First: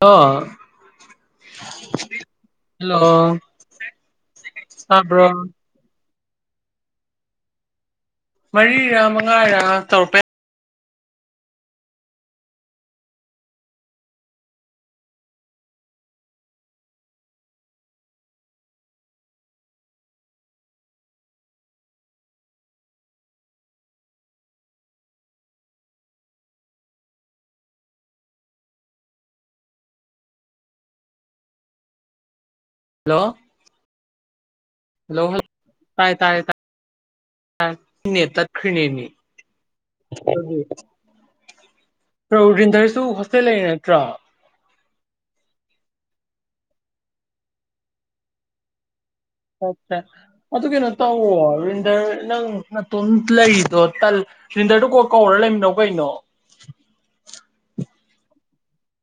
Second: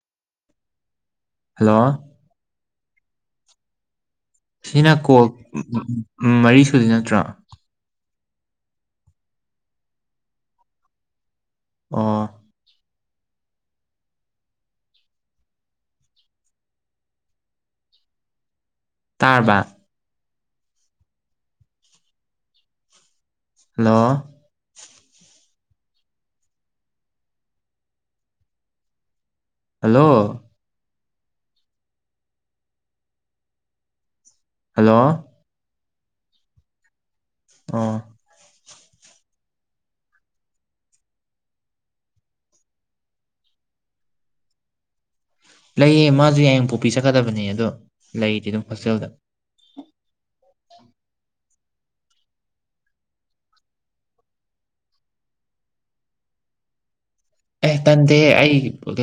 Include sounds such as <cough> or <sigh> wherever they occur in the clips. ꯑ hello hello ꯁꯤꯅ call ꯇꯥꯕ꯭ꯔꯣ ꯃꯔꯤ ꯁꯨꯗ ꯅꯠꯇ꯭ꯔꯣ ꯃꯔꯤꯔꯥ ꯃꯉꯥꯔꯥ ꯇꯧꯔꯛꯄꯦ ꯑ ꯇꯥꯔꯕꯥ ꯍꯜꯂꯣ ꯍꯂꯣ ꯍꯜꯂꯣ ꯍꯜꯂꯣ ꯇꯥꯏ ꯇꯦ ꯑꯣ ꯇ ꯌꯦ ꯈꯅꯤꯅꯤ ꯔꯣꯔꯤꯟꯗꯔꯁꯨ ꯍꯣꯁꯇꯦꯜ ꯂꯩꯔ ꯅꯠꯇ꯭ꯔꯣ ꯂꯩꯌꯦ ꯃꯥꯁꯨ ꯌꯥꯝꯄꯣꯛꯄꯤ ꯆꯠꯀꯗꯕꯅꯦ ꯑꯗꯣ ꯂꯩꯗꯤ ꯑꯗꯨꯝ ꯍꯣꯁꯇꯦꯜꯗ ꯆꯥ ꯑꯗꯨ ꯀꯩꯅꯣ ꯇꯧꯕ ꯑꯔꯕꯤꯟꯗꯔ ꯅꯪ ꯅ ꯇꯣꯟ ꯂꯩꯗꯣ ꯇꯜ ꯟꯗꯔꯗꯨ ꯀꯣ ꯀꯧꯔ ꯂꯩꯃꯤꯅꯧ ꯀꯩꯅꯣ ꯑꯦ ꯀꯟꯗꯦ ꯑꯩ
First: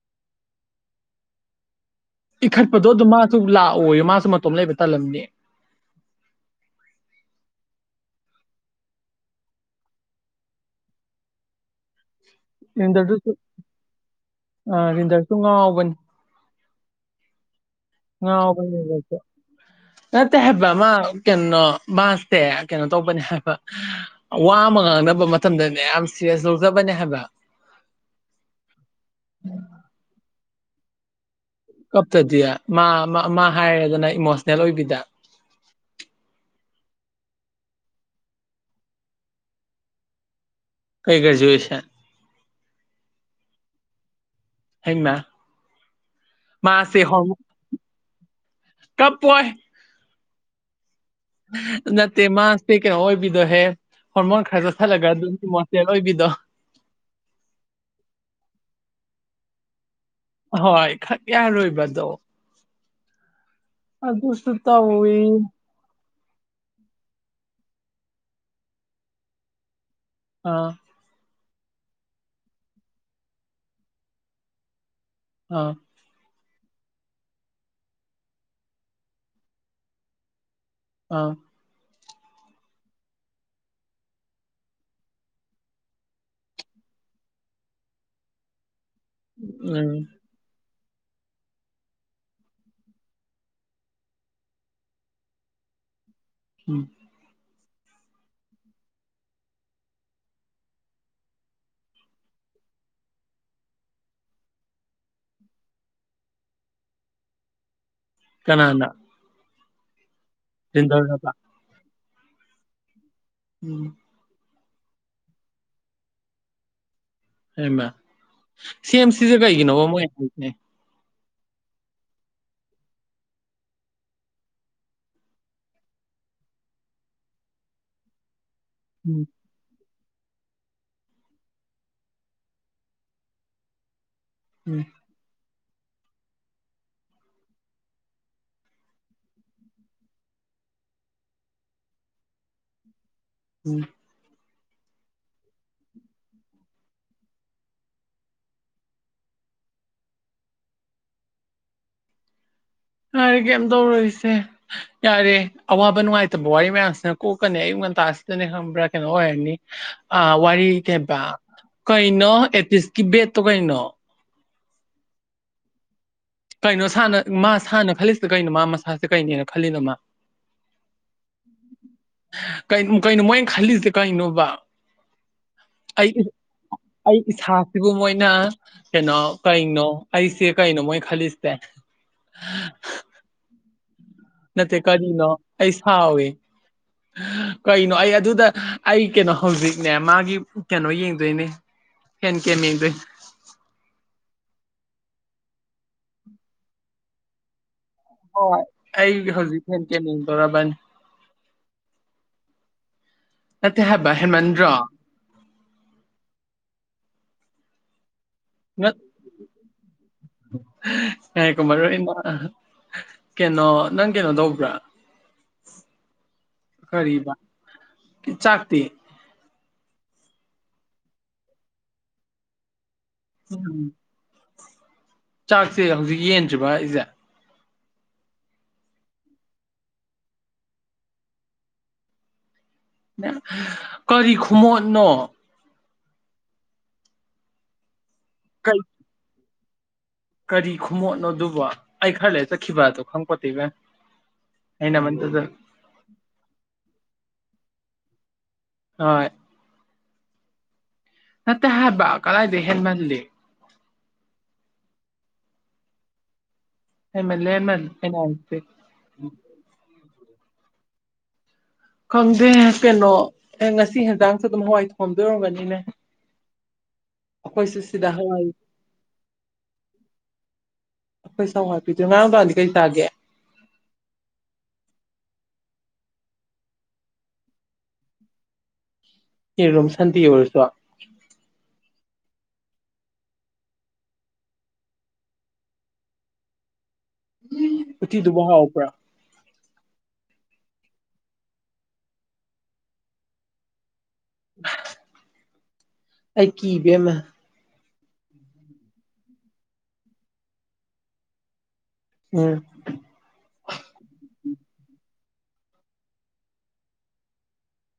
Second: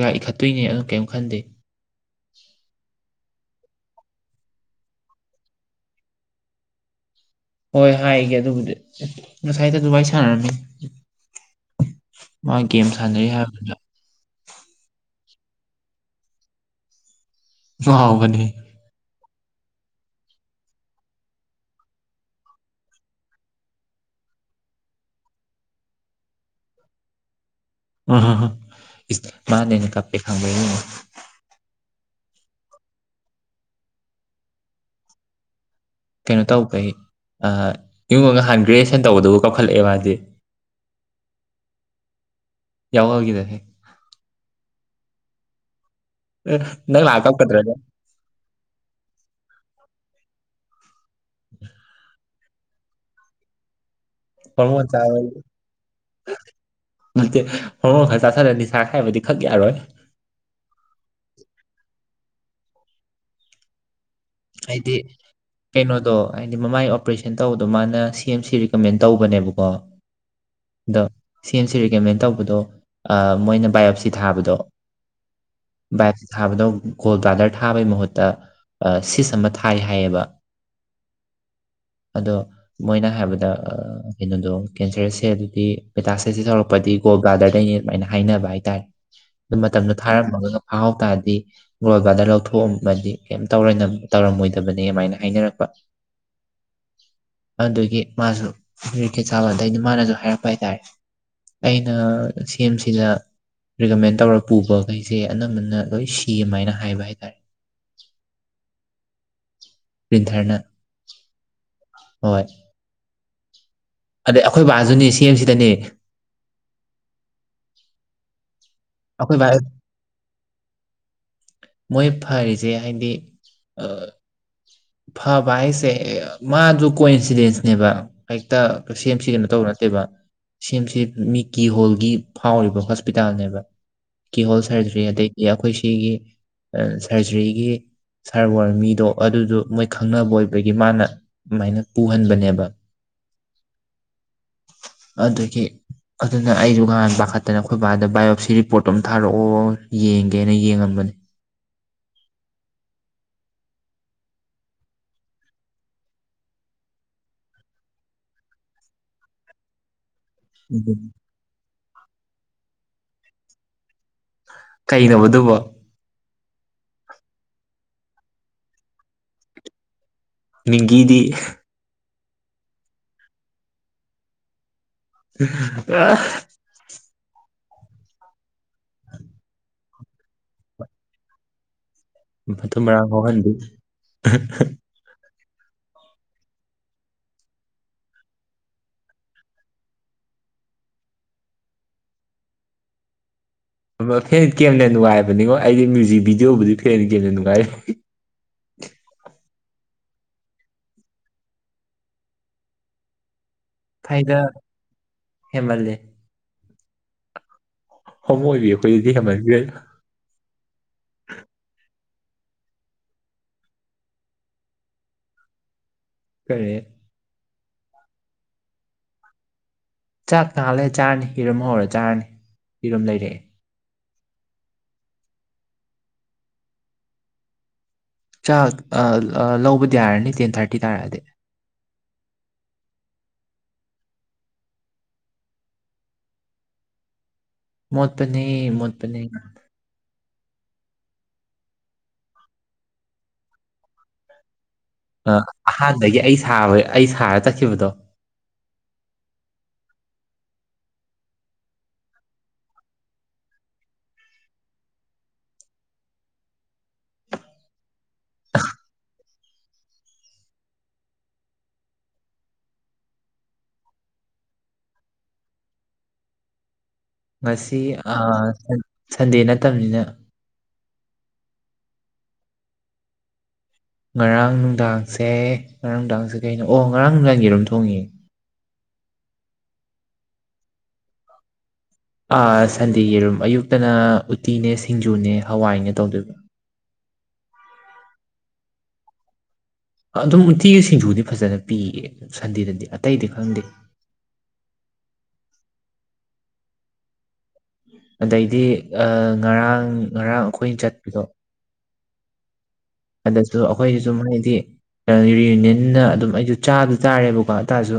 ꯀ ꯏꯈꯠꯇꯣꯏꯅꯦ ꯑꯗꯨ ꯀꯔꯤꯝ ꯈꯟꯗꯦ ꯏ ꯈꯠꯄꯗꯣ ꯑꯗꯨ ꯃꯥ ꯑꯗꯨ ꯂꯥꯛꯑꯣ ꯃꯥꯁꯨ ꯃꯇꯣꯝ ꯂꯩꯕ ꯇꯥꯂꯝꯅꯤ ꯍꯣꯏ ꯍꯥꯏꯒꯦ ꯑꯗꯨꯕꯨꯗꯤ ꯉꯁꯥꯏꯗ ꯑꯗꯨ ꯋꯥꯔꯤꯏ ꯁꯥꯥꯟꯔꯅꯤ ꯃꯥ ꯒꯦꯝ ꯁꯥꯟꯅꯩ ꯔꯤꯟꯗꯔꯗꯨꯁꯨ ꯍꯥꯏꯕꯗ ꯇꯨꯡꯉꯕꯟ ꯉꯥꯎꯕꯅꯦ ꯇꯉꯕ ꯅꯠꯇꯦ ꯍꯥꯏꯕ ꯃꯥ ꯀꯩꯅꯩꯅꯣ ꯃꯥꯁꯇꯦ ꯀꯩꯅꯣ ꯇꯧꯕꯅꯦ ꯍꯥꯏꯕ ꯋꯥꯃꯒ ꯈꯪꯅꯕ ꯃꯇꯝꯗꯅꯦ ꯌꯥꯝ ꯁꯤꯔꯤꯌꯁ ꯂꯧꯖꯕꯅꯦ ꯍꯥꯏꯕ ꯎ ꯃꯥꯅꯦꯅ ꯀꯞꯄꯩ ꯈꯪꯗ ꯀꯞꯇꯗꯤ ꯃꯥ ꯃꯥ ꯍꯥꯏꯔꯦꯗꯅ ꯏꯃꯣꯁꯅꯦꯜ ꯑꯣꯏꯕꯤꯗ ꯀꯩꯅꯣ ꯇꯧꯈꯩ ꯌꯨꯡꯉꯒ ꯅꯍꯥꯟ ꯒ꯭ꯔꯦꯖꯨꯑꯦꯁꯟ ꯇꯧꯕꯗꯕꯨ ꯀꯧꯈꯠꯂꯛꯑꯦꯕ ꯃꯥꯗꯤ ꯀꯩ ꯀꯔꯖꯨꯣꯏꯁ ꯌꯥꯎ ꯍꯡꯅ ꯃꯥꯁꯦ ꯅꯪ ꯍ ꯂꯥꯛꯑ ꯀꯞꯀꯗ꯭ꯔꯥ ꯀꯞ ꯄꯥꯏ ꯅꯠꯇ ꯃꯥꯁ ꯄꯦ ꯀ ꯍꯣꯏꯕꯤꯤꯗꯣ ꯍꯦ ꯃ ꯈꯖꯁꯥ ꯂꯒ ꯑꯗꯨ ꯃꯁꯦ ꯍꯣꯏꯖ ꯁꯖ ꯅꯤꯁꯥ ꯍꯥꯏꯥꯏꯕꯗꯤ ꯈꯛ ꯌꯥꯔꯣꯏ ꯍꯣꯏ ꯈꯛ ꯌꯥꯔꯣꯏꯕꯗꯣ ꯑꯗꯨꯁꯨ ꯍꯥꯏꯗꯤ ꯇꯧꯋꯤ ꯀꯩꯅꯣꯗꯣ ꯍꯥꯏꯗꯤ ꯃꯃꯥꯏꯒꯤ ꯑꯣꯄꯔꯦꯁꯟ ꯇꯧꯕꯗꯣ ꯃꯥꯅ ꯁꯤ ꯑꯦꯝ ꯁꯤ ꯔꯤꯀꯃꯦꯟ ꯇꯧꯕꯅꯦꯕꯀꯣ ꯑꯥ ꯑꯗꯣ ꯁꯦꯝ ꯑꯁꯤ ꯔꯤꯀꯃꯦꯟ ꯇꯧꯕꯗꯣ ꯃꯣꯏꯅ ꯕꯥꯏꯑꯣꯞꯁꯤ ꯊꯥꯕꯗꯣ ꯑꯥ ꯕꯥꯏꯑꯣꯞꯁꯤ ꯊꯥꯕꯗꯣ ꯒꯣꯜ ꯥꯗꯔ ꯊꯥꯕꯩ ꯃꯍꯨꯠꯇ ꯁꯤꯁ ꯑꯃ ꯊꯥꯏ ꯍꯥꯏꯌꯦꯕ ꯑꯥ ꯑꯗꯣ ꯃꯣꯏꯅ ꯍꯥꯏꯕꯗ ꯀꯩꯅꯣꯗꯣ ꯀꯦꯟꯁꯔꯁꯦ ꯑꯗꯨꯗꯤ ꯄꯦꯇꯥꯁꯦꯁꯦ ꯇꯧꯔꯛꯄ ꯗꯤ ꯒꯣꯜ ꯗꯔꯗꯩꯅꯤ ꯑꯗꯨꯃꯥꯏꯅ ꯍꯥꯏꯅꯕ ꯍꯥꯏꯇꯥꯔꯦ ꯑꯗꯨ ꯃꯇꯝꯗꯣ ꯎꯝ ꯊꯥꯔꯝꯃꯒ ꯐꯥꯍꯥꯎ ꯇꯥꯔꯗꯤ ꯒꯣꯏꯕꯗ ꯂꯧꯊꯣꯛꯑꯝꯃꯗꯤ ꯀꯩꯝ ꯇꯧꯔꯣꯏ ꯇꯧꯔꯝꯃꯣꯏꯗꯕꯅꯦ ꯑꯗꯨꯃꯥꯏꯅ ꯍꯥꯏꯅꯔꯛꯄ ꯎꯝ ꯑꯗꯨꯒꯤ ꯃꯥꯁꯨ ꯀꯔꯤꯀꯦꯠ ꯁꯥꯕ ꯑꯗꯩꯗꯤ ꯃꯥꯅꯁꯨ ꯍꯥꯏꯔꯛꯄ ꯍꯥꯏꯇꯥꯔꯦ ꯑꯩꯅ ꯁꯤ ꯑꯦꯝ ꯁꯤꯗ ꯔꯤꯀꯃꯦꯟ ꯇꯧꯔ ꯄꯨꯕꯈꯩꯁꯦ ꯑꯅꯝꯕꯅ ꯂꯣꯏ ꯁꯤꯃꯥꯏꯅ ꯍꯥꯏꯕ ꯍꯥꯏ ꯇꯔꯦ ꯀꯅꯥ ꯄ꯭ꯔꯤꯟꯊꯔꯅ ꯁꯤꯟꯗꯔꯗ ꯍꯣꯏ ꯎꯝ ꯑꯗꯩ ꯑꯩꯈꯣꯏ ꯕꯥꯖꯅꯤ ꯁꯤ ꯑꯦꯝ ꯁꯤꯗꯅꯦ ꯍꯃ ꯁꯤ ꯑꯦꯝ ꯁꯤꯁꯦ ꯕꯥ ꯀꯩꯒꯤꯅꯣꯕ ꯃꯣꯏ ꯍꯥꯏꯅꯦ ꯃꯣꯏ ꯐꯔꯤꯁꯦ ꯍꯥꯏꯗꯤ ꯐꯕ ꯍꯥꯏꯁꯦ ꯃꯥꯗꯨ ꯀꯣꯏ ꯏꯟꯁꯤꯗꯦꯟꯁꯅꯦꯕ ꯍꯦꯛꯇ ꯁꯦꯝ ꯎꯝ ꯁꯤꯒꯅꯣ ꯇꯧꯕ ꯅꯠꯇꯦꯕ ꯁꯦꯝꯁꯦ ꯃꯤꯀꯤ ꯍꯣꯜꯒꯤ ꯐꯥꯎꯔꯤꯕ ꯍꯣꯁꯄꯤꯇꯥꯜꯅꯦꯕ ꯀꯤꯍꯣꯜ ꯎꯝ ꯁꯔꯖꯔꯤ ꯑꯗꯩ ꯑꯩꯈꯣꯏ ꯁꯤꯒꯤ ꯁꯔꯖꯔꯤꯒꯤ ꯁꯥꯔ ꯋꯥꯔ ꯃꯤꯗꯣ ꯑꯗꯨꯗꯣ ꯃꯣꯏ ꯈꯪꯅꯕ ꯑꯣꯏꯕꯒꯤ ꯃꯥꯅ ꯑꯗꯨꯃꯥꯏꯅ ꯄꯨꯍꯟꯕꯅꯦꯕ ꯎꯝ ꯑꯗꯨꯗꯒꯤ ꯑꯗꯨꯅ ꯑꯩꯁꯨ ꯉꯍꯥꯟ ꯄꯥꯈꯠꯇꯅ ꯑꯩꯈꯣꯏ ꯕꯥꯗ ꯕꯥꯏꯑꯣꯞꯁꯤ ꯔꯤꯄꯣꯔꯠꯇꯣ ꯑꯃ ꯊꯥꯔꯛꯑꯣ ꯌꯦꯡꯒꯦꯅ ꯌꯦꯡꯉꯝꯕ <unintelligible> ꯌꯥꯔꯦ ꯀꯩꯝ ꯇꯧꯔꯔꯤꯁꯦ ꯌꯥꯔꯦ ꯑꯋꯥꯕ ꯅꯨꯡꯉꯥꯏꯇꯕ ꯋꯥꯔꯤ ꯃꯌꯥꯝꯁꯤꯅ ꯀꯣꯛꯀꯅꯤ ꯑꯩ ꯑꯁꯇ ꯅ ꯈ꯭ꯔ ꯀꯩꯅꯣ ꯑꯣꯏꯔꯅꯤ ꯑ ꯋꯥꯔꯤ ꯀꯩꯕ ꯀꯩꯅꯣ ꯑꯦꯠꯂꯤꯁꯀꯤ ꯕꯦꯠꯇꯣ ꯀꯩꯅꯣ ꯀꯩꯅꯅꯕꯗꯨꯕ ꯀꯩꯅꯣꯥꯟꯅ ꯃꯥ ꯁꯥꯟꯅ ꯈꯜꯂꯤꯁꯤꯗ ꯀꯩꯅꯣ ꯃꯥ ꯃꯁꯁꯤꯦ ꯀꯅꯦꯅ ꯈꯜꯂꯤꯅꯣ ꯃꯥ ꯅꯤꯡꯒꯤꯤꯗꯤ ꯀ ꯀꯩꯅꯣ ꯃꯣꯏꯅ ꯈꯜꯂꯤꯁꯦ ꯀꯩꯅꯣꯕ ꯑꯩ ꯑꯩ ꯏꯁ ꯁꯤꯕꯨ ꯃꯣꯏꯅ ꯀꯩꯅꯣ ꯀꯩꯅꯣ ꯑꯩꯁꯦ ꯀꯩꯅꯣ ꯃꯣꯏ ꯈꯜꯂꯤꯁꯦ ꯐꯠꯇ ꯃꯔꯥꯡ ꯍꯍꯟꯕꯤ ꯅ ꯀꯔꯤꯅꯣ ꯑꯁꯥꯎꯦ ꯀꯩꯅꯣ ꯑꯩ ꯑꯗꯨꯗ ꯑꯩ ꯀꯩꯅꯣ ꯍꯧꯖꯤꯛꯅꯦ ꯃꯥꯒꯤ ꯀꯩꯅꯣ ꯌꯦꯡꯗꯣꯏꯅꯦ ꯍꯦꯟ ꯀꯦꯃꯤꯗꯔꯤ ꯐꯦꯟ ꯀꯦꯝꯅ ꯅꯨꯡꯉꯥꯏꯕꯅꯤꯉꯣ ꯑꯩꯗꯤ ꯃ꯭ꯌꯨꯖꯤꯛ ꯚꯤꯗꯤꯑꯣꯕꯨꯗꯤ ꯐꯦꯟ ꯀꯦꯝꯅ ꯅꯨꯡꯉꯥꯏ ꯍꯣꯏ ꯑꯩ ꯍꯧꯖꯤꯛ ꯊ ꯀ ꯇꯧꯔꯥꯕꯟ ꯊꯥꯏꯗ ꯅꯠꯇꯕꯍꯦꯃꯟꯗ꯭ꯔꯣ ꯍꯦꯟꯃꯜꯂꯦ ꯍꯣꯃꯣ ꯑꯣꯏꯕꯤ ꯑꯩꯈꯣꯏꯗꯗꯤ ꯍꯦꯟꯃꯟꯈ꯭ꯔꯦ ꯍ ꯀꯨꯃꯔ ꯑ ꯀꯩꯅꯣ ꯅꯪ ꯀꯩꯅꯣ ꯇꯧꯕ꯭ꯔꯥ ꯀꯔꯤ ꯀꯔꯤꯕ ꯆꯥꯛꯇꯤ ꯆꯥꯛ ꯇꯥꯍꯜꯂꯦ ꯆꯥꯔꯅꯤ ꯍꯤꯔꯝ ꯍꯧꯔ ꯆꯥꯔꯅꯤ ꯍꯤꯔꯝ ꯂꯩꯔꯛꯑꯦ ꯆꯥꯛꯁꯦ ꯍꯧꯖꯤꯛ ꯌꯦꯟꯗ꯭ꯔꯤꯕ ꯍꯥꯏꯖꯦ ꯆꯥꯛ ꯂꯧꯕꯗꯤ ꯌꯥꯔꯅꯤ ꯇꯦꯟ ꯊꯥꯔꯇꯤ ꯇꯥꯔꯛꯑꯗꯤ ꯀꯔꯤ ꯈꯨꯃꯣꯠꯅꯣ ꯃꯣꯠꯄꯅꯦ ꯀꯩ ꯃꯣꯠꯄꯅꯦ ꯀꯔꯤ ꯈꯃꯣꯠꯅꯣꯑꯗꯨꯕꯣ ꯑꯩ ꯈꯔ ꯂꯩ ꯆꯠꯈꯤꯕꯗꯣ ꯈꯪꯄꯣꯠꯇꯦ ꯏꯕꯦꯝ ꯑꯩꯅ ꯃꯟꯗꯨꯗ ꯑꯍꯥꯟꯕꯗꯒꯤ ꯑꯩ ꯁꯥꯕ ꯑꯩ ꯁꯥꯔ ꯆꯠꯈꯤꯕꯗꯣ ꯍꯣꯏ ꯅꯠꯇꯦ ꯍꯥꯏꯕ ꯀꯂꯥꯏꯗꯦ ꯍꯦꯜꯃꯜꯂꯤ ꯍꯦꯜꯃꯜꯂꯦ ꯍꯦꯜꯝꯜꯂꯤ <unintelligible> ꯈꯪꯗꯦ ꯀꯩꯅꯣ ꯑꯦ ꯉꯁꯤ ꯍꯟꯆꯥꯡꯁꯨ ꯑꯗꯨꯝ ꯍꯋꯥꯏ ꯊꯣꯝꯗꯣꯏꯔꯝꯒꯅꯤꯅꯦ <unintelligible> ꯉꯁꯤ ꯁꯟꯗꯦ ꯅꯠꯇꯕꯅꯤꯅ ꯑꯩꯈꯣꯏ ꯁꯧ ꯃꯄꯤꯗꯣ ꯉꯔꯥꯡ ꯅꯡꯗꯥꯡꯗꯤ ꯀꯩ ꯆꯥꯒꯦ ꯉꯔꯥꯡ ꯅꯨꯡꯗꯥꯡꯁꯦ ꯉꯔꯥꯡ ꯅꯨꯡꯗꯥꯡꯁꯦ ꯀꯩꯅꯣ ꯑꯣ ꯉꯔꯥꯡ ꯅꯨꯡꯗꯥꯡꯒꯤ ꯑꯗꯨꯝ ꯊꯣꯡꯉꯦ ꯌꯦꯔꯣꯝ ꯁꯥꯟꯗꯦ ꯑꯣꯏꯔꯁꯨ ꯁꯟꯗꯦ ꯌꯦꯔꯨꯝ ꯑꯌꯨꯛꯇꯅ ꯎꯇꯤꯅꯦ ꯁꯤꯡꯖꯨꯅꯦ ꯍꯋꯥꯏꯅꯦ ꯇꯧꯗꯣꯏꯕꯥ ꯎꯇꯤꯗꯨꯕꯨ ꯍꯥꯎꯕ꯭ꯔꯣ ꯑꯗꯨꯝ ꯎꯇꯤꯒꯤ ꯁꯤꯡꯖꯨꯗꯤ ꯐꯖꯅ ꯄꯤꯌꯦ ꯁꯟꯗꯦꯗꯗꯤ ꯑꯇꯩꯗꯤ ꯈꯪꯗꯦ <unintelligible> ꯑꯩ ꯀꯤ ꯏꯕꯦꯝꯃ ꯑꯗꯩꯗꯤ ꯉꯔꯥꯡ ꯉꯔꯥꯡ ꯑꯩꯈꯣꯏꯅ ꯆꯠꯄꯗꯣ ꯎꯝ ꯑꯗꯨꯁꯨ ꯑꯩꯈꯣꯏꯁꯤꯁꯨ ꯃꯣꯏꯗꯤ ꯌꯨꯅꯤꯌꯟꯅ ꯑꯗꯨꯝ ꯑꯩꯁꯨ ꯆꯥꯗ ꯇꯥꯔꯦꯕꯀꯣꯇꯥꯔꯁꯨ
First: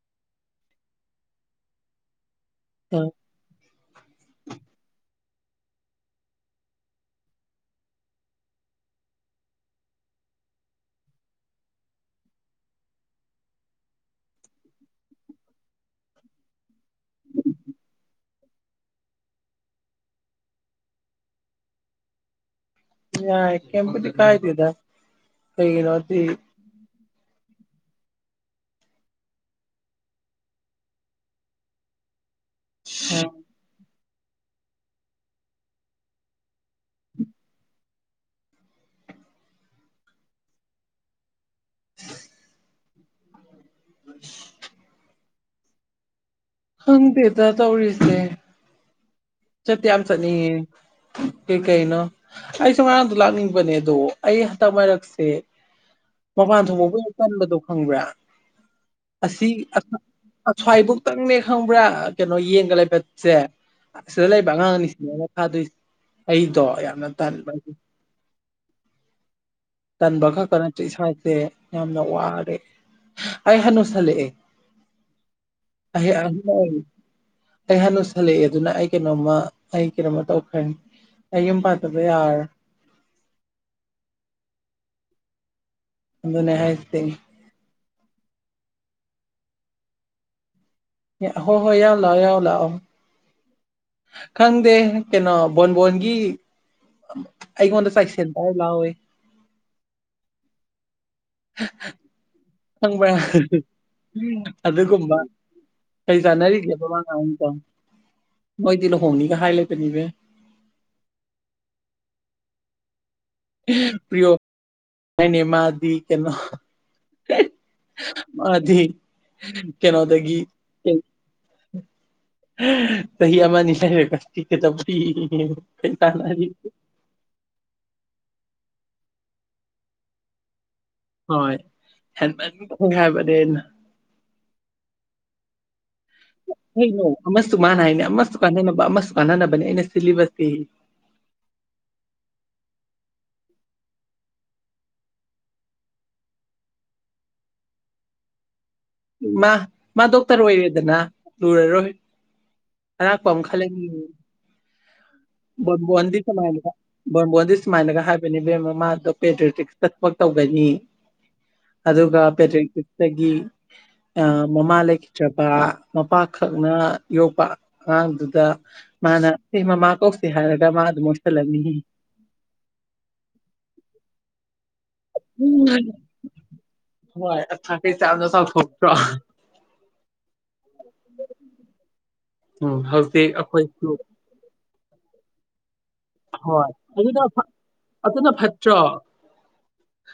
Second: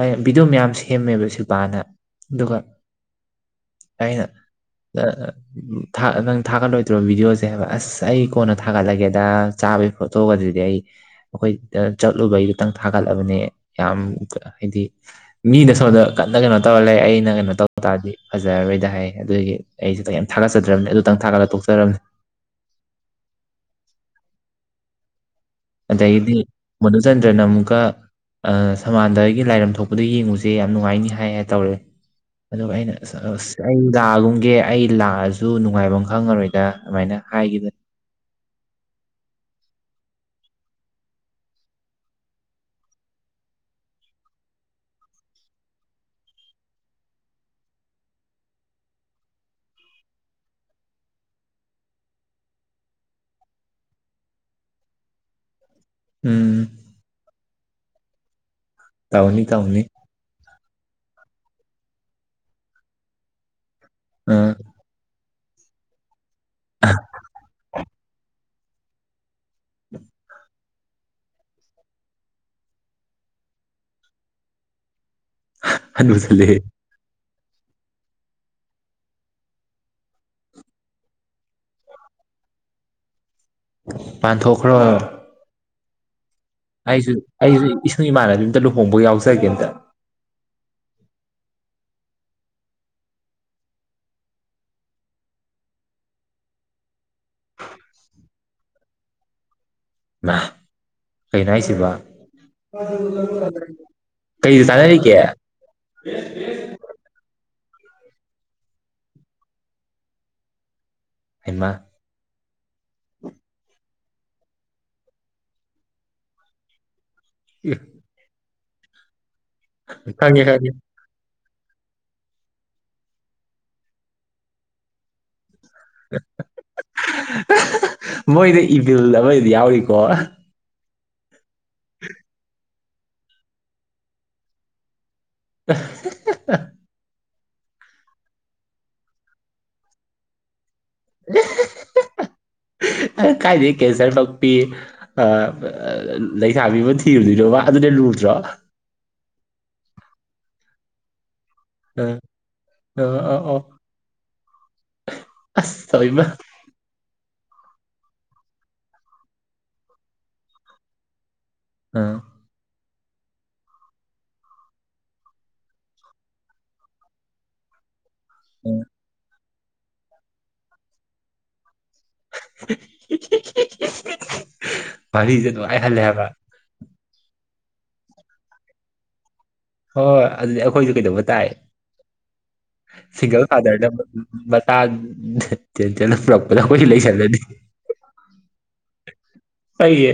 ꯑꯩꯅ ꯚꯤꯗꯤꯑꯣ ꯃꯌꯥꯝ ꯁꯦꯝꯃꯦꯕ ꯁꯤꯜꯕꯥꯅ ꯑꯗꯨꯒ ꯎꯝ ꯑꯩꯅ ꯅꯪ ꯊꯥꯒꯠꯂꯣꯏꯗ꯭ꯔꯣ ꯚꯤꯗꯤꯑꯣꯁꯦ ꯍꯥꯏꯕ ꯑꯁ ꯑꯩ ꯀꯣꯟꯅ ꯊꯥꯒꯠꯂꯒꯦ ꯗ ꯆꯥꯕꯒꯤ ꯐꯣꯠꯇꯣꯛꯒꯗꯗꯤ ꯑꯩ ꯑꯩꯈꯣꯏꯗ ꯆꯠꯂꯨꯕꯩ ꯈꯤꯇꯪ ꯊꯥꯒꯠꯂꯕꯅꯤ ꯌꯥꯝ ꯍꯥꯏꯗꯤ ꯃꯤꯗ ꯁꯣꯝꯗ ꯀꯟꯅ ꯀꯩꯅꯣ ꯇꯧꯔ ꯂꯩ ꯑꯩꯅ ꯀꯩꯅꯣ ꯇꯧ ꯇꯥꯔꯗꯤ ꯐꯖꯔꯔꯣꯏꯗ ꯍꯥꯏꯌꯦ ꯑꯗꯨꯒꯤ ꯑꯩꯁ ꯀꯝ ꯊꯥꯒꯠꯆꯗ꯭ꯔꯕꯅꯤ ꯑꯗꯨꯇꯪ ꯊꯥꯒꯠꯂꯊꯣꯛꯆꯔꯝꯅꯦ ꯌꯥ ꯀꯦꯝꯕꯨꯗꯤ ꯀꯥꯏꯗꯦꯗ ꯀꯩꯒꯤꯅꯣꯗꯤ ꯃꯣꯗꯨꯆꯜꯗ꯭ꯔ ꯅ ꯑꯃꯨꯀ ꯁꯃꯥꯟꯗ ꯑꯩꯒꯤ ꯂꯥꯏꯔꯝ ꯊꯣꯛꯄꯗ ꯌꯦꯡꯉꯨꯁꯦ ꯌꯥꯝ ꯅꯨꯡꯉꯥꯏꯅꯤ ꯍꯥꯏ ꯍꯥꯏ ꯇꯧꯔꯦ ꯑꯗꯨꯒ ꯑꯩꯅ ꯂꯥꯛꯑꯒꯨꯝꯒꯦ ꯑꯩ ꯂꯥꯛꯑꯁꯨ ꯅꯨꯡꯉꯥꯏꯐꯝ ꯈꯪꯉꯔꯣꯏꯗ ꯑꯗꯨꯃꯥꯏꯅ ꯍꯥꯏꯈꯤꯕꯅꯤ <unintelligible> <unintelligible> ꯍ <unintelligible> ꯈꯪꯗꯦꯗ ꯇꯧꯔꯤꯁꯦ ꯆꯠꯇꯤ ꯌꯥꯝ ꯆꯠꯅꯤꯡ ꯏ ꯀꯩ ꯀꯩꯅꯣ ꯑꯩꯁꯨ ꯉꯔꯥꯡꯗꯣ ꯂꯥꯛꯅꯤꯡꯕꯅꯦ ꯑꯗꯣ ꯑꯩ ꯍꯟꯇꯛ ꯃꯔꯔꯛꯁꯦ ꯎꯝ ꯃꯄꯥꯟ ꯊꯣꯛꯣꯡꯄꯕꯨ ꯑꯣꯏꯅ ꯀꯟꯕꯗꯣ ꯈꯪꯕ꯭ꯔꯥ ꯇꯧꯅꯤ ꯑꯁꯤ ꯇꯧꯅꯤ ꯑꯁ꯭ꯋꯥꯏꯕꯨꯛꯇꯪꯅꯦ ꯈꯪꯕ꯭ꯔꯥ ꯀꯩꯅꯣ ꯌꯦꯡꯒ ꯂꯩꯕꯁꯦ ꯑꯁꯤꯗ ꯑ ꯂꯩꯕ ꯑꯉꯥꯡ ꯑꯅꯤꯁꯤꯅꯦ ꯑꯗꯨꯏ ꯑꯩꯗꯣ ꯌꯥꯝꯅ ꯇꯟꯕ ꯇꯅꯕ ꯈꯛꯇ ꯏꯁꯥꯁꯦ ꯌꯥꯝꯅ ꯋꯥꯔꯦ ꯑꯩ ꯍꯅꯨꯁꯜꯂꯛꯑꯦ ꯑ ꯑ ꯍꯅꯨꯁꯜꯂꯛꯑꯦ <unintelligible> ꯑꯩ ꯍꯥꯅꯨꯁꯜꯂꯛꯑꯦ ꯑꯗꯨꯅ ꯑꯩ ꯀꯩꯅꯣꯝꯃ ꯑꯩ ꯀꯩꯅꯣꯝꯃ ꯇꯧꯈ꯭ꯔꯅꯤ ꯑꯌꯨꯝ ꯄꯥꯠꯕ ꯌꯥꯔꯔꯣꯏ ꯄꯥꯟꯊꯣꯛꯈ꯭ꯔꯣ ꯑꯗꯨꯅꯦ ꯍꯥꯏꯁꯦ ꯑꯩꯁꯨ ꯑꯩꯁꯨ ꯏꯁꯁꯨꯨ ꯏꯃꯥꯟꯅꯕꯤ ꯑꯝꯇ ꯂꯨꯍꯣꯡꯕ ꯌꯥꯎꯖꯒꯦ ꯑꯝꯇ ꯍꯣ ꯍꯣꯏ ꯌꯥꯎ ꯂ ꯌꯥꯎ ꯂꯥꯛꯑꯣ ꯈꯪꯗꯦ ꯀꯩꯅꯣ ꯕꯣꯟꯕꯣꯟꯒꯤ ꯑꯩ ꯃꯣꯟꯇ ꯆꯥꯏ ꯁꯦꯟꯇꯔ ꯂꯑꯣꯣꯏ ꯍꯅꯁꯤꯕ ꯈꯪꯕ꯭ꯔꯥ ꯆꯥꯟꯅꯔꯤꯒꯦ ꯑꯗꯨꯒꯨꯝꯕ ꯀꯩ ꯆꯥꯟꯅꯔꯤꯒꯦꯕ ꯃꯣꯏꯗꯤ ꯂꯨꯍꯣꯡꯅꯤꯒ ꯍꯥꯏ ꯂꯩꯦꯕꯅꯤꯕ ꯑꯃ ꯄꯣ ꯃꯅꯦ ꯃꯥꯗꯤ ꯀꯩꯅꯣ ꯃꯥ ꯀꯩꯅꯣꯗꯒꯤ ꯈꯪꯉꯦ ꯈꯪꯉꯦ ꯀꯍꯤ ꯑ ꯑꯃꯅꯤ ꯍꯥꯏ ꯀꯤꯦ ꯇ ꯀꯩ ꯇꯅ ꯏꯜꯗꯕ ꯏ ꯌꯥꯎꯔꯤꯀꯣ ꯍꯣꯏ ꯍꯦꯜꯃꯦꯠ ꯈꯪ ꯍꯥꯏ ꯍꯥꯏꯕꯅꯤꯅ <unintelligible> ꯑꯃꯁꯨ ꯃꯥꯅ ꯍꯥꯏꯅꯦ ꯑꯃꯁꯨ ꯀꯥꯟꯅꯅꯕ ꯑꯃꯁꯨ ꯀꯥꯟꯅꯅꯕꯅꯦ ꯑꯩꯅ ꯁꯤꯜꯂꯤꯕꯁꯤ <unintelligible> <unintelligible> ꯀꯥꯏꯗꯗꯒꯤ ꯀꯦꯟꯁꯔ ꯄꯛ ꯄꯤ ꯂꯩꯁꯥꯕꯤꯕ ꯊꯤꯔꯨꯗꯣꯏꯅꯣꯕ ꯑꯗꯨꯗ ꯂꯨ ꯖꯥ ꯃꯥ ꯃꯥ ꯗꯣꯛꯇꯔ ꯑꯣꯏꯔꯦꯗꯅ ꯂꯔꯔꯣꯏ ꯑ ꯑ ꯑꯔꯥꯛꯄ ꯑ ꯑꯃ ꯑꯣ ꯈꯜꯂ ꯑꯁ ꯟꯕꯋꯥ ꯇꯧꯏꯃ ꯆ ꯃꯥꯥꯏ ꯕ ꯁꯨꯃꯥꯏꯅꯒ ꯍꯥꯏꯕꯅꯦꯕꯦꯝ ꯃꯃꯗꯣ ꯄꯦꯇ꯭ꯔꯔꯤꯇꯤꯛꯁꯇ ꯊꯕꯛ ꯇꯧꯒꯅꯤ ꯑ ꯑꯗꯨꯒ ꯄꯦꯇ꯭ꯔꯦꯇꯤꯇꯒꯤ ꯃꯃꯥ ꯂꯩꯈꯤꯗ꯭ꯔꯕ ꯃꯄꯥ ꯈꯛꯅ ꯌꯣꯛꯄ ꯑꯉꯥꯡꯗꯨ ꯃꯥꯅ ꯁꯤ ꯃꯃꯥ ꯀꯧꯁꯦ ꯍꯥꯏꯔꯒ ꯃꯥ ꯑꯗꯨ ꯃꯣꯏꯠꯁꯤꯜꯂꯝꯅꯤ <unintelligible> ꯐꯔꯤ ꯆ ꯑꯗꯨ ꯎꯝ ꯑꯍꯂꯦ ꯍꯥꯏꯕ ꯊꯩ ꯆꯥꯡꯗ ꯁ ꯐꯣ꯭ꯔ ꯍꯣꯏ ꯍꯣꯏ ꯑꯗꯨꯗꯤ ꯑꯩꯈꯣꯏꯁꯨ ꯀꯩꯗꯧꯕ ꯇꯥꯏ ꯎꯝ ꯍꯧꯖꯤꯛ ꯁꯤꯁꯤꯡꯒꯜ ꯐꯥꯗꯔ ꯑꯩꯈꯣꯏꯁꯨ ꯅ ꯆꯅ ꯄꯄꯗ ꯍꯣꯏ ꯀꯁꯨ ꯂꯩ ꯑꯗꯨꯅ ꯆꯗꯅꯤ ꯐ- ꯑꯗꯨꯅ ꯐꯠꯇ꯭ꯔꯣ ꯑꯏꯌꯦ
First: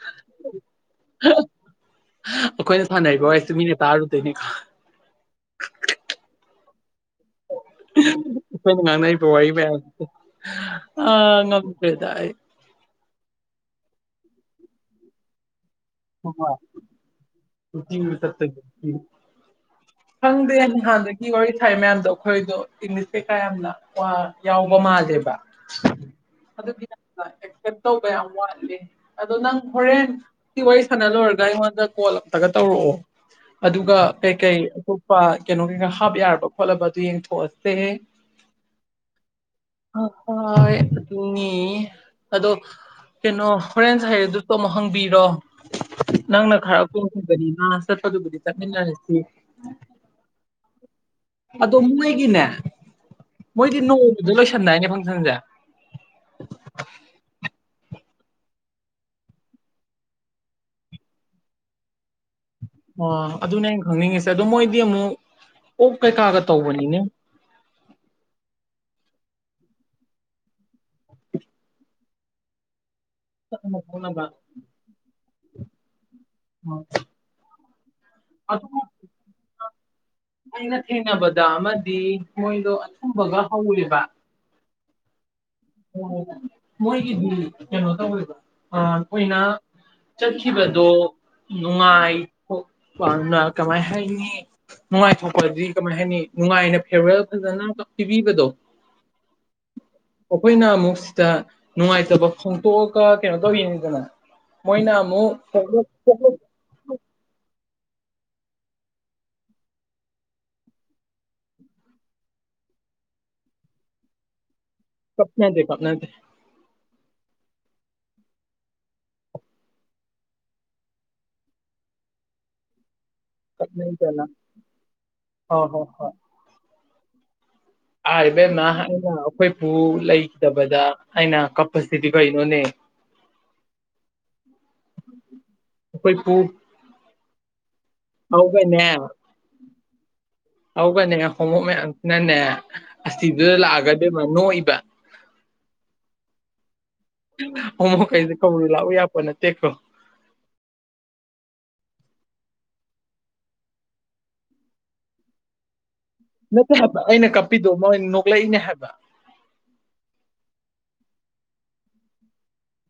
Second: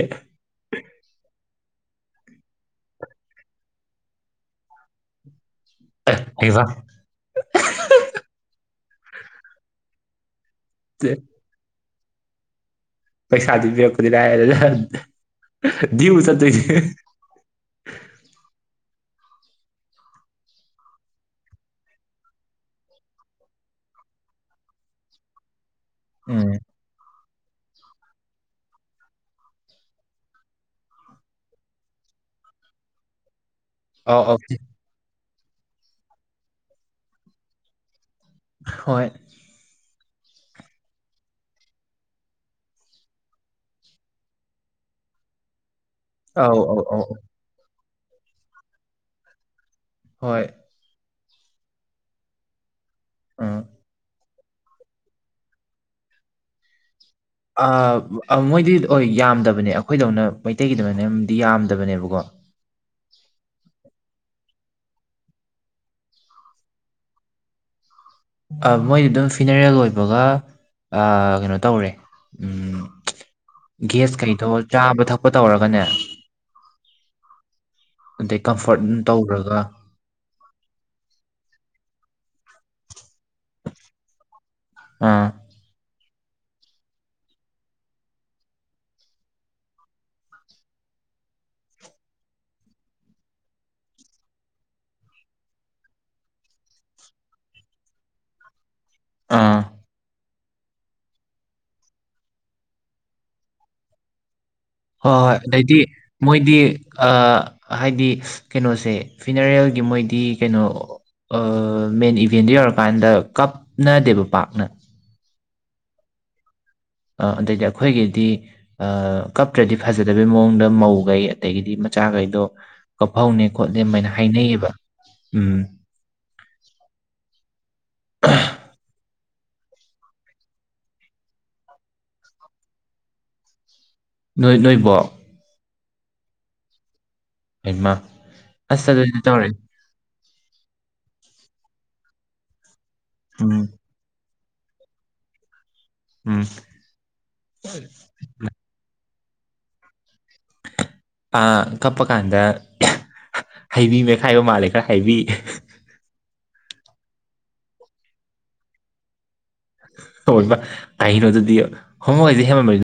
ꯑꯩꯈꯣꯏꯅ ꯁꯅꯩꯀꯣ ꯑꯩꯁꯨ ꯃꯤꯅ ꯇꯥꯔꯨꯗꯣꯏꯅꯦꯀꯣ ꯍꯕ ꯑꯩꯈꯣꯏꯅ ꯉꯥꯡꯅ ꯄ ꯋꯥꯔꯤꯕꯌꯥꯝ ꯑ ꯑꯗꯨꯗꯏ ꯄꯩꯁꯥꯗꯤꯔ ꯀꯗꯤꯔꯑ ꯍ ꯈꯪꯗꯦ ꯅꯍꯥꯟꯗꯒꯤ ꯋꯥꯔꯤ ꯊꯥꯏ ꯃꯌꯥꯝꯗꯣ ꯑꯩꯈꯣꯏꯗꯣ ꯏꯪꯂꯤꯁ ꯀꯩꯀꯥ ꯌꯥꯝꯅ ꯌꯥꯎꯕ ꯗꯦꯕ ꯎꯝ ꯑꯦꯛꯁꯦꯞ ꯇꯧꯕ ꯌꯥꯝ ꯋꯥꯠꯂꯤꯦ ꯑꯗꯣ ꯅꯪ ꯍꯣꯔꯦꯟ ꯋꯥꯔꯤ ꯁꯥꯟꯅ ꯂꯣꯏꯔꯒ ꯑꯩꯉꯣꯟꯗ ꯀꯣꯜ ꯑꯝꯇꯒ ꯇꯧꯔꯛꯑꯣ ꯑꯗꯨꯒ ꯑꯧ ꯑꯧ ꯀꯩꯀꯩ ꯀꯩꯅꯣ ꯀꯩꯀꯥ ꯍꯥꯞ ꯌꯥꯔꯕ ꯈꯣꯠꯂꯕ ꯑꯗꯨ ꯌꯦꯡꯊꯣꯛꯑꯁꯦ ꯍꯣꯏ ꯑ ꯍ ꯑꯗꯨ ꯑꯗꯨꯅꯤ ꯑꯗꯣ ꯀꯩꯅꯣ ꯍꯣꯔꯦꯟꯁ ꯍꯥꯏꯩꯔꯗꯨ ꯇꯣ ꯑꯃꯨꯛ ꯍꯪꯕꯤꯔꯣ ꯅꯪꯅ ꯑꯧ ꯑꯧ ꯈꯔ ꯑꯧ ꯀꯣꯡꯈꯕꯅꯤ ꯃꯥ ꯆꯠꯄꯗꯨꯕꯨꯗꯤ ꯆꯠꯃꯤꯟꯅꯔꯁꯤ ꯍꯣꯏ ꯑꯗꯣ ꯃꯣꯏꯒꯤꯅꯦ ꯎꯝ ꯃꯣꯏꯗꯤ ꯅꯣꯡ ꯑꯗꯨꯗ ꯂꯣꯏꯁꯟꯅꯅꯦ ꯐꯪꯁꯟꯁꯦ ꯃꯣꯏꯗꯤ ꯍ ꯌꯥꯝꯗꯕꯅꯦ ꯑꯩꯈꯣꯏꯗꯧꯅ ꯃꯩꯇꯩꯒꯤꯗꯅꯦꯗꯤ ꯌꯥꯝꯗꯕꯅꯦꯕꯀꯣ ꯑ ꯑꯗꯨꯅꯦ ꯑꯩꯅ ꯈꯪꯅꯤꯡꯉꯤꯁꯦ ꯑꯗꯣ ꯃꯣꯏꯗꯤ ꯑꯃꯨꯛ ꯑꯣ ꯀꯩꯀꯥꯒ ꯇꯧꯕꯅꯤꯅꯦ ꯃꯣꯏꯗꯤ ꯑꯗꯨꯝ ꯐꯤꯅꯔꯦꯜ ꯑꯣꯏꯕꯒ ꯀꯩꯅꯣ ꯇꯧꯔꯦ ꯆꯠꯅꯕ ꯒ꯭ꯦꯁ ꯈꯣꯠꯅꯕ ꯀꯩꯗꯣ ꯆꯥꯕ ꯊꯛꯄ ꯇꯧꯔꯒꯅꯦ ꯑꯗꯩ ꯀꯝꯐꯣꯔꯠ ꯇꯧꯔꯒ ꯑꯩꯅ ꯊꯦꯡꯅꯕꯗ ꯑꯃꯗꯤ ꯃꯣꯏꯗꯣ ꯑꯊꯨꯝꯕꯒ ꯍꯧꯔꯦꯕ ꯑꯥ ꯃꯣꯏꯒꯤꯗꯤ ꯀꯩꯅꯣ ꯇꯧꯗ ꯑꯩꯣꯏꯅ ꯆꯠꯈꯤꯕꯗꯣ ꯅꯨꯡꯉꯥꯏ ꯀꯃꯥꯏ ꯍꯥꯏꯒꯅꯤ ꯅꯨꯡꯉꯥꯏꯊꯣꯛꯄꯗꯤ ꯀꯃꯥꯏ ꯍꯥꯏꯅꯤ ꯅꯨꯡꯉꯥꯏꯅ ꯐꯦꯔꯋꯦꯜ ꯐꯖꯅ ꯑꯃ ꯄꯤꯕꯤꯕꯗꯣ ꯑꯥ ꯑꯩꯈꯣꯏꯅ ꯑꯃꯨꯛ ꯁꯤꯗ ꯅꯨꯡꯉꯥꯏꯇꯕ ꯐꯣꯡꯗꯣꯛꯑꯒ ꯀꯩꯅꯣ ꯇꯧꯋꯅꯤꯗꯅ ꯍꯣꯏ ꯍꯣꯏ ꯑꯗꯩꯗꯤ ꯃꯣꯏꯗꯤ ꯑ ꯍꯥꯏꯗꯤ ꯀꯩꯅꯣꯁꯦ ꯐꯤꯅꯔꯦꯜꯒꯤ ꯃꯣꯏꯗꯤ ꯀꯩꯅꯣ ꯃꯦꯟ ꯏꯚꯦꯟꯗꯨꯣ ꯌꯧꯔꯀꯥꯟꯗ ꯀꯞꯅꯗꯦꯕ ꯄꯥꯛꯅ ꯄꯠꯅꯗꯦ ꯄꯠꯅꯇꯦ ꯑꯗꯩꯗꯤ ꯑꯩꯈꯣꯏꯒꯤꯗꯤ ꯀꯞꯇ꯭ꯔꯗꯤ ꯐꯖꯗꯕꯩ ꯃꯑꯣꯡꯗ ꯃꯧꯈꯩ ꯑꯗꯒꯤꯗꯤ ꯃꯆꯥ ꯆꯥꯒꯩꯗꯣ ꯀꯞꯐꯧꯅꯦ ꯈꯣꯠꯂ ꯑꯗꯨꯥꯏꯅ ꯀꯞꯅꯩꯗꯅ ꯍꯥꯏꯅꯩꯌꯦꯕ ꯎꯝ ꯍꯣꯏ ꯍꯣꯏ ꯍꯣꯏ ꯑꯥ ꯏꯕꯦꯝꯃ ꯑꯩꯅ ꯑꯩꯈꯣꯏꯄꯨ ꯂꯩꯈꯤꯗꯕꯗ ꯑꯩꯅ ꯀꯞꯄꯁꯤꯗꯤ ꯀꯩꯅꯣꯅꯦ ꯅꯣꯏ ꯅꯣꯏꯕꯣꯛ ꯑꯩꯈꯣꯏ ꯄꯨꯨ ꯑꯩꯃ ꯑꯁ ꯑꯗꯨꯏꯗꯤ ꯇꯧꯔꯦ ꯍꯧꯒꯅꯦ ꯍꯣꯡꯃꯣꯛ ꯃꯌꯥꯝꯁꯤꯅꯅꯦ ꯑꯁꯤꯗꯨꯗ ꯎꯝ ꯂꯥꯛꯑꯒꯗꯤ ꯅꯣꯏꯕ ꯎꯝ ꯑꯃꯛ ꯀꯥꯏꯗ ꯀꯔ ꯂꯑꯣ ꯌꯥꯝꯅ ꯇꯦꯈꯣ ꯀꯞꯄ ꯀꯥꯟꯗ ꯍꯩꯕꯤ ꯃꯩꯈꯥꯏꯕ ꯃꯥꯜꯂꯦ ꯈꯔ ꯍꯩꯕꯤ ꯅꯠꯇꯦ ꯍꯥꯏꯕ ꯑꯩꯅ ꯀꯞꯄꯤꯗꯣ ꯃꯣꯏ ꯅꯣꯛꯂꯛꯏꯅꯦ ꯍꯥꯏꯕ ꯍꯕ ꯀꯩꯅꯣ ꯑꯗꯨꯗꯤ ꯍꯣꯡꯃꯣꯏ ꯍꯥꯏꯁꯦ ꯍꯦꯃꯃꯅꯤ